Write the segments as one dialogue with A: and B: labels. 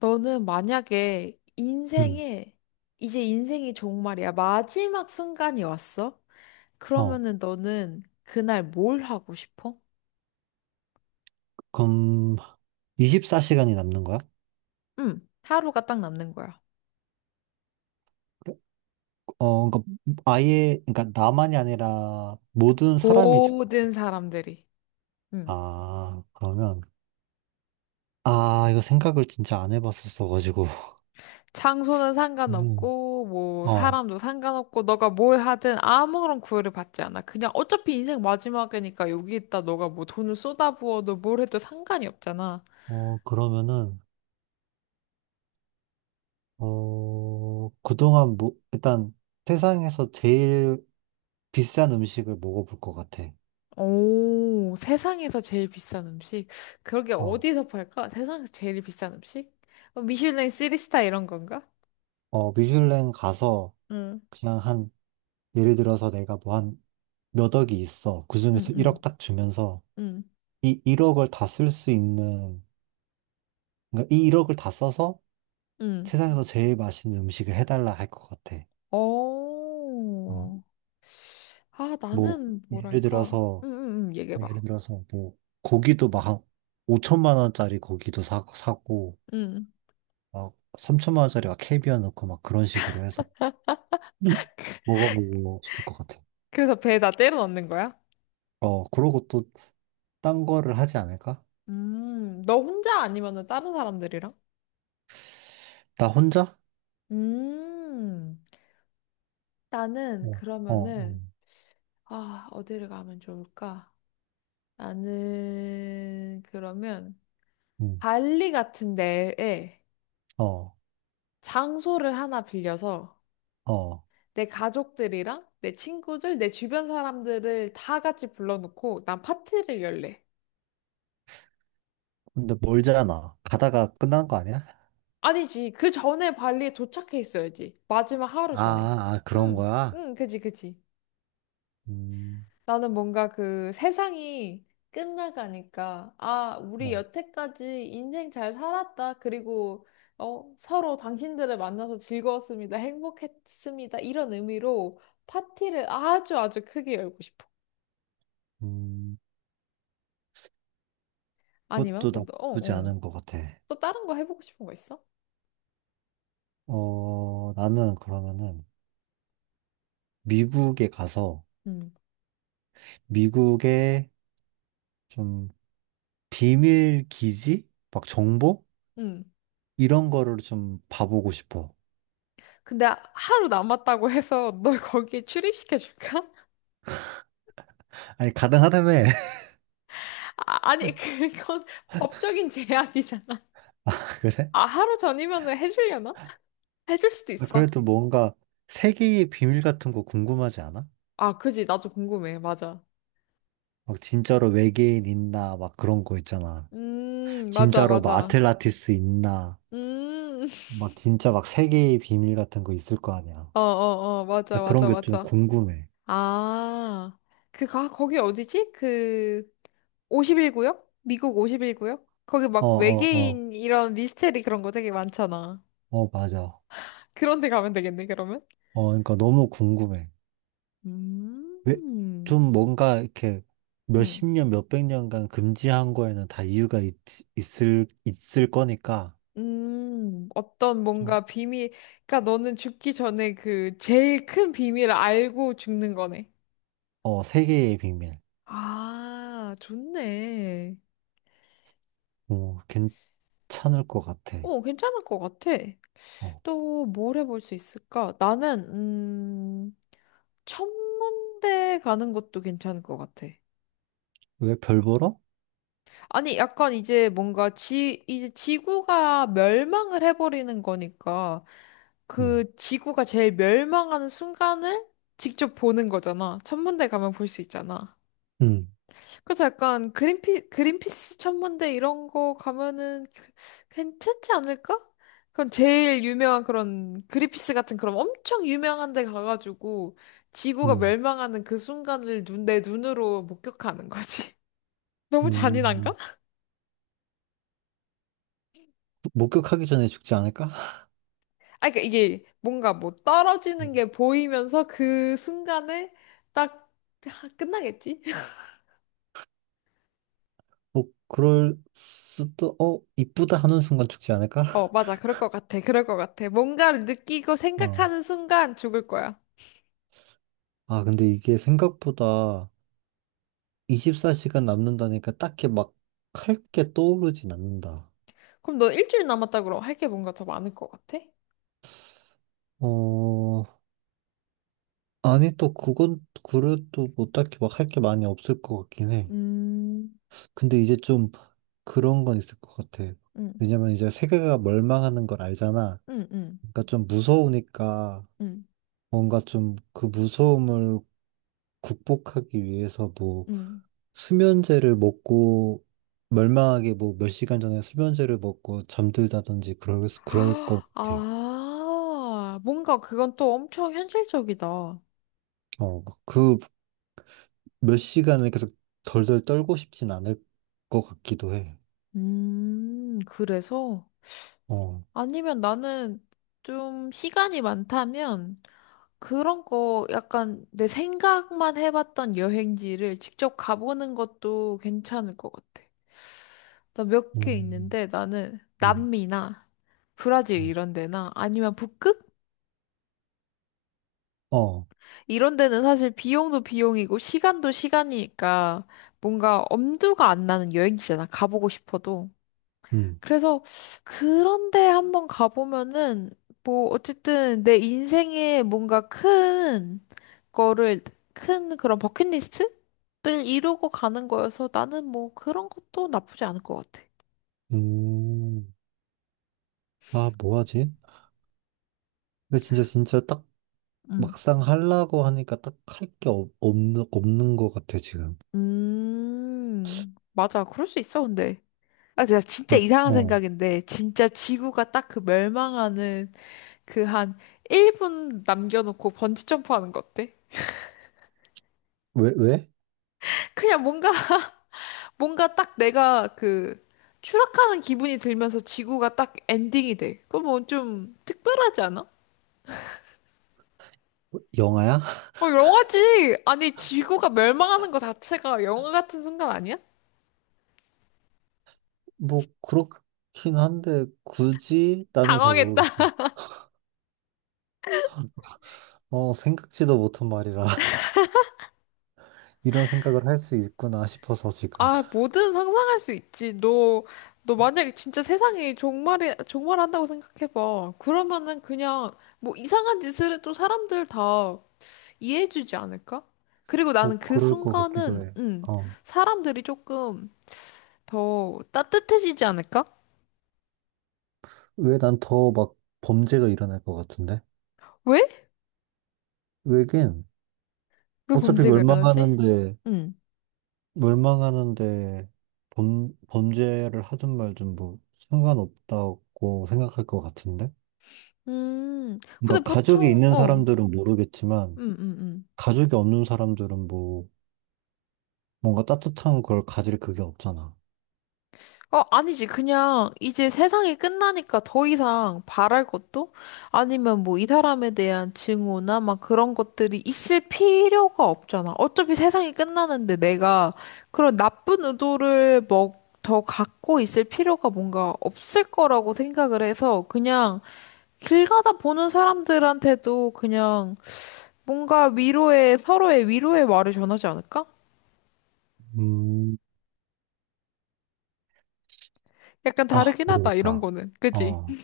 A: 너는 만약에
B: 음.
A: 인생에, 이제 인생이 정말이야. 마지막 순간이 왔어?
B: 어,
A: 그러면은 너는 그날 뭘 하고 싶어?
B: 그럼 24시간이 남는 거야?
A: 응, 하루가 딱 남는 거야.
B: 그러니까 아예, 그러니까 나만이 아니라 모든 사람이 죽.
A: 모든 사람들이. 응.
B: 아, 그러면 아, 이거 생각을 진짜 안 해봤었어가지고.
A: 장소는
B: 음.
A: 상관없고, 뭐,
B: 어,
A: 사람도 상관없고, 너가 뭘 하든 아무런 구애를 받지 않아. 그냥 어차피 인생 마지막이니까 여기 있다 너가 뭐 돈을 쏟아부어도 뭘 해도 상관이 없잖아.
B: 그러면은 그동안 뭐 일단 세상에서 제일 비싼 음식을 먹어볼 것 같아.
A: 오, 세상에서 제일 비싼 음식? 그러게
B: 어,
A: 어디서 팔까? 세상에서 제일 비싼 음식? 어, 미슐랭 3스타 이런 건가?
B: 미슐랭 가서
A: 응,
B: 그냥 한 예를 들어서 내가 뭐 한 몇 억이 있어.
A: 응,
B: 그중에서 1억
A: 응,
B: 딱 주면서
A: 응.
B: 이 1억을 다 쓸 수 있는, 그러니까 이 1억을 다 써서
A: 응.
B: 세상에서 제일 맛있는 음식을 해달라 할 것 같아. 어,
A: 오. 아,
B: 뭐,
A: 나는
B: 예를
A: 뭐랄까?
B: 들어서,
A: 응, 응, 응, 얘기해봐.
B: 뭐, 고기도 막, 한 5천만 원짜리 고기도 사고,
A: 응.
B: 막, 3천만 원짜리 막 캐비어 넣고 막 그런 식으로 해서 음. 먹어보고 싶을 것 같아.
A: 그래서 배에다 때려 넣는 거야?
B: 그러고 또 딴 거를 하지 않을까?
A: 너 혼자 아니면은 다른 사람들이랑?
B: 나 혼자?
A: 음. 나는
B: 어, 어,
A: 그러면은, 아, 어디를 가면 좋을까? 나는 그러면
B: 음,
A: 발리 같은 데에
B: 어,
A: 장소를 하나 빌려서
B: 어.
A: 내 가족들이랑 내 친구들, 내 주변 사람들을 다 같이 불러놓고 난 파티를 열래.
B: 근데 멀잖아. 가다가 끝난 거 아니야?
A: 아니지. 그 전에 발리에 도착해 있어야지. 마지막 하루 전에.
B: 아, 아, 그런
A: 응,
B: 거야?
A: 응, 그지, 그지.
B: 음,
A: 나는 뭔가 그 세상이 끝나가니까, 아, 우리
B: 어,
A: 여태까지 인생 잘 살았다. 그리고, 어, 서로 당신들을 만나서 즐거웠습니다. 행복했습니다. 이런 의미로 파티를 아주 아주 크게 열고 싶어.
B: 음,
A: 아니면,
B: 그것도
A: 뭐, 너- 어,
B: 나쁘지
A: 어.
B: 않은 것 같아.
A: 또 다른 거 해보고 싶은 거 있어?
B: 나는 그러면은 미국에 가서
A: 응,
B: 미국의 좀 비밀 기지? 막 정보?
A: 응.
B: 이런 거를 좀 봐보고 싶어.
A: 근데 하루 남았다고 해서 널 거기에 출입시켜줄까?
B: 아니, 가능하다며.
A: 아, 아니, 그건 법적인 제약이잖아.
B: 그래?
A: 아, 하루 전이면은 해주려나? 해줄 수도
B: 아,
A: 있어.
B: 그래도 뭔가 세계의 비밀 같은 거 궁금하지 않아?
A: 아, 그지. 나도 궁금해. 맞아.
B: 막 진짜로 외계인 있나? 막 그런 거 있잖아.
A: 맞아,
B: 진짜로 뭐
A: 맞아.
B: 아틀란티스 있나?
A: 음,
B: 막 진짜 막 세계의 비밀 같은 거 있을 거 아니야.
A: 어, 어, 어,
B: 나
A: 맞아,
B: 그런
A: 맞아,
B: 게 좀
A: 맞아.
B: 궁금해.
A: 아, 그, 가, 거기 어디지? 그, 5일구역 미국 5일구역 거기
B: 어,
A: 막
B: 어, 어,
A: 외계인 이런 미스테리 그런 거 되게 많잖아.
B: 어, 맞아.
A: 그런 데 가면 되겠네, 그러면?
B: 그러니까 너무 궁금해. 왜,
A: 음,
B: 좀 뭔가 이렇게 몇 십
A: 음,
B: 년, 몇 백 년간 금지한 거에는 다 이유가 있을 거니까,
A: 어떤
B: 좀,
A: 뭔가 비밀, 그러니까 너는 죽기 전에 그 제일 큰 비밀을 알고 죽는 거네.
B: 세계의 비밀.
A: 아, 좋네.
B: 어, 괜찮을 것 같아.
A: 어, 괜찮을 것 같아.
B: 어,
A: 또 뭘 해볼 수 있을까? 나는, 음, 천문대 가는 것도 괜찮을 것 같아.
B: 왜 별 보러?
A: 아니, 약간 이제 뭔가 지, 이제 지구가 멸망을 해버리는 거니까
B: 음,
A: 그 지구가 제일 멸망하는 순간을 직접 보는 거잖아. 천문대 가면 볼 수 있잖아.
B: 음,
A: 그래서 약간 그린피스 천문대 이런 거 가면은 그, 괜찮지 않을까? 그럼 제일 유명한 그런 그린피스 같은 그런 엄청 유명한 데 가가지고 지구가
B: 음,
A: 멸망하는 그 순간을 눈, 내 눈으로 목격하는 거지. 너무
B: 음.
A: 잔인한가?
B: 목격하기 전에 죽지 않을까?
A: 아, 그러니까 이게 뭔가 뭐 떨어지는 게 보이면서 그 순간에 딱 하- 끝나겠지?
B: 뭐 그럴 수도 이쁘다 하는 순간 죽지 않을까?
A: 어, 맞아. 그럴 것 같아. 그럴 것 같아. 뭔가를 느끼고
B: 어.
A: 생각하는 순간 죽을 거야.
B: 아 근데 이게 생각보다 24시간 남는다니까 딱히 막 할 게 떠오르진 않는다.
A: 그럼 너 일주일 남았다 그럼 할 게 뭔가 더 많을 것 같아?
B: 어, 아니 또 그건 그래도 뭐 딱히 막 할 게 많이 없을 것 같긴 해.
A: 음,
B: 근데 이제 좀 그런 건 있을 것 같아.
A: 응,
B: 왜냐면 이제 세계가 멸망하는 걸 알잖아.
A: 응, 응,
B: 그러니까 좀 무서우니까
A: 응,
B: 뭔가 좀 그 무서움을 극복하기 위해서 뭐
A: 응.
B: 수면제를 먹고 멀망하게 뭐 몇 시간 전에 수면제를 먹고 잠들다든지 그럴 것
A: 아,
B: 같아.
A: 아, 뭔가 그건 또 엄청 현실적이다.
B: 그 몇 시간을 계속 덜덜 떨고 싶진 않을 것 같기도 해.
A: 그래서?
B: 어,
A: 아니면 나는 좀 시간이 많다면 그런 거 약간 내 생각만 해봤던 여행지를 직접 가보는 것도 괜찮을 것 같아. 나 몇 개
B: 음,
A: 있는데 나는
B: 음,
A: 남미나 브라질
B: 어,
A: 이런 데나 아니면 북극?
B: 어,
A: 이런 데는 사실 비용도 비용이고 시간도 시간이니까 뭔가 엄두가 안 나는 여행지잖아. 가보고 싶어도.
B: 음,
A: 그래서 그런데 한번 가보면은 뭐 어쨌든 내 인생에 뭔가 큰 거를 큰 그런 버킷리스트를 이루고 가는 거여서 나는 뭐 그런 것도 나쁘지 않을 것 같아.
B: 음. 아, 뭐 하지? 근데 진짜 진짜 딱
A: 음,
B: 막상 하려고 하니까 딱 할 게 없는 것 같아 지금.
A: 맞아. 그럴 수 있어, 근데. 아, 나 진짜
B: 아,
A: 이상한
B: 어,
A: 생각인데, 진짜 지구가 딱 그 멸망하는 그 한 1분 남겨놓고 번지 점프하는 거 어때?
B: 왜 왜?
A: 그냥 뭔가 뭔가 딱 내가 그 추락하는 기분이 들면서 지구가 딱 엔딩이 돼. 그럼 뭐좀 특별하지 않아?
B: 영화야?
A: 어 영화지. 아니 지구가 멸망하는 거 자체가 영화 같은 순간 아니야?
B: 뭐 그렇긴 한데 굳이 나는 잘
A: 당황했다.
B: 모르겠어. 생각지도 못한 말이라 이런 생각을 할 수 있구나 싶어서 지금.
A: 아 뭐든 상상할 수 있지. 너 만약에 진짜 세상이 종말이 종말한다고 생각해봐. 그러면은 그냥 뭐 이상한 짓을 해도 사람들 다 이해해주지 않을까? 그리고 나는
B: 뭐
A: 그
B: 그럴 것 같기도
A: 순간은,
B: 해. 어,
A: 사람들이 조금 더 따뜻해지지 않을까?
B: 왜 난 더 막 범죄가 일어날 것 같은데?
A: 왜?
B: 왜긴.
A: 왜
B: 어차피
A: 범죄가 일어나지?
B: 멸망하는데
A: 음.
B: 멸망하는데 범 범죄를 하든 말든 뭐 상관없다고 생각할 것 같은데?
A: 근데
B: 그러니까 가족이
A: 보통,
B: 있는
A: 어,
B: 사람들은 모르겠지만
A: 음, 음, 음.
B: 가족이 없는 사람들은 뭐 뭔가 따뜻한 걸 가질 그게 없잖아.
A: 어, 아니지. 그냥 이제 세상이 끝나니까 더 이상 바랄 것도 아니면 뭐 이 사람에 대한 증오나 막 그런 것들이 있을 필요가 없잖아. 어차피 세상이 끝나는데 내가 그런 나쁜 의도를 뭐 더 갖고 있을 필요가 뭔가 없을 거라고 생각을 해서 그냥 길 가다 보는 사람들한테도 그냥 뭔가 위로의 서로의 위로의 말을 전하지 않을까?
B: 음,
A: 약간
B: 아,
A: 다르긴 하다. 이런
B: 모르겠다.
A: 거는. 그지?
B: 어.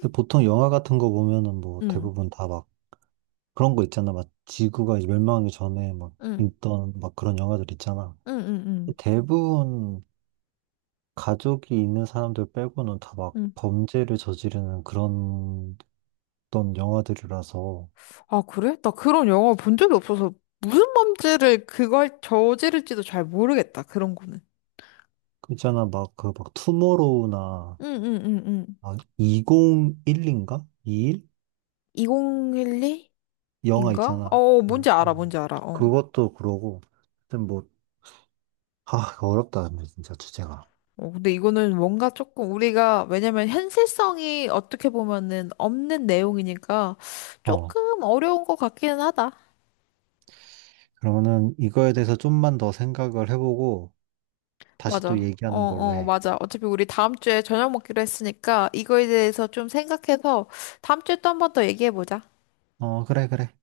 B: 근데 보통 영화 같은 거 보면은 뭐
A: 응.
B: 대부분 다 막 그런 거 있잖아. 막 지구가 멸망하기 전에 막
A: 응.
B: 있던 막 그런 영화들 있잖아.
A: 응. 응. 응.
B: 대부분 가족이 있는 사람들 빼고는 다 막
A: 응.
B: 범죄를 저지르는 그런 어떤 영화들이라서.
A: 아, 그래? 나 그런 영화 본 적이 없어서 무슨 범죄를 그걸 저지를지도 잘 모르겠다. 그런 거는.
B: 그 있잖아. 막 그 막 투모로우나
A: 응응응응.
B: 막 2011인가?
A: 2012인가?
B: 영화 있잖아.
A: 어, 뭔지
B: 음,
A: 알아,
B: 음.
A: 뭔지 알아. 어.
B: 그것도 그러고, 하여튼 뭐, 아, 어렵다, 근데 진짜 주제가.
A: 어, 근데 이거는 뭔가 조금 우리가 왜냐면 현실성이 어떻게 보면은 없는 내용이니까
B: 어,
A: 조금 어려운 것 같기는 하다.
B: 그러면은 이거에 대해서 좀만 더 생각을 해보고, 다시 또
A: 맞아. 어,
B: 얘기하는 걸로
A: 어,
B: 해.
A: 맞아. 어차피 우리 다음 주에 저녁 먹기로 했으니까 이거에 대해서 좀 생각해서 다음 주에 또 한번 더 얘기해 보자.
B: 어, 그래, 그래.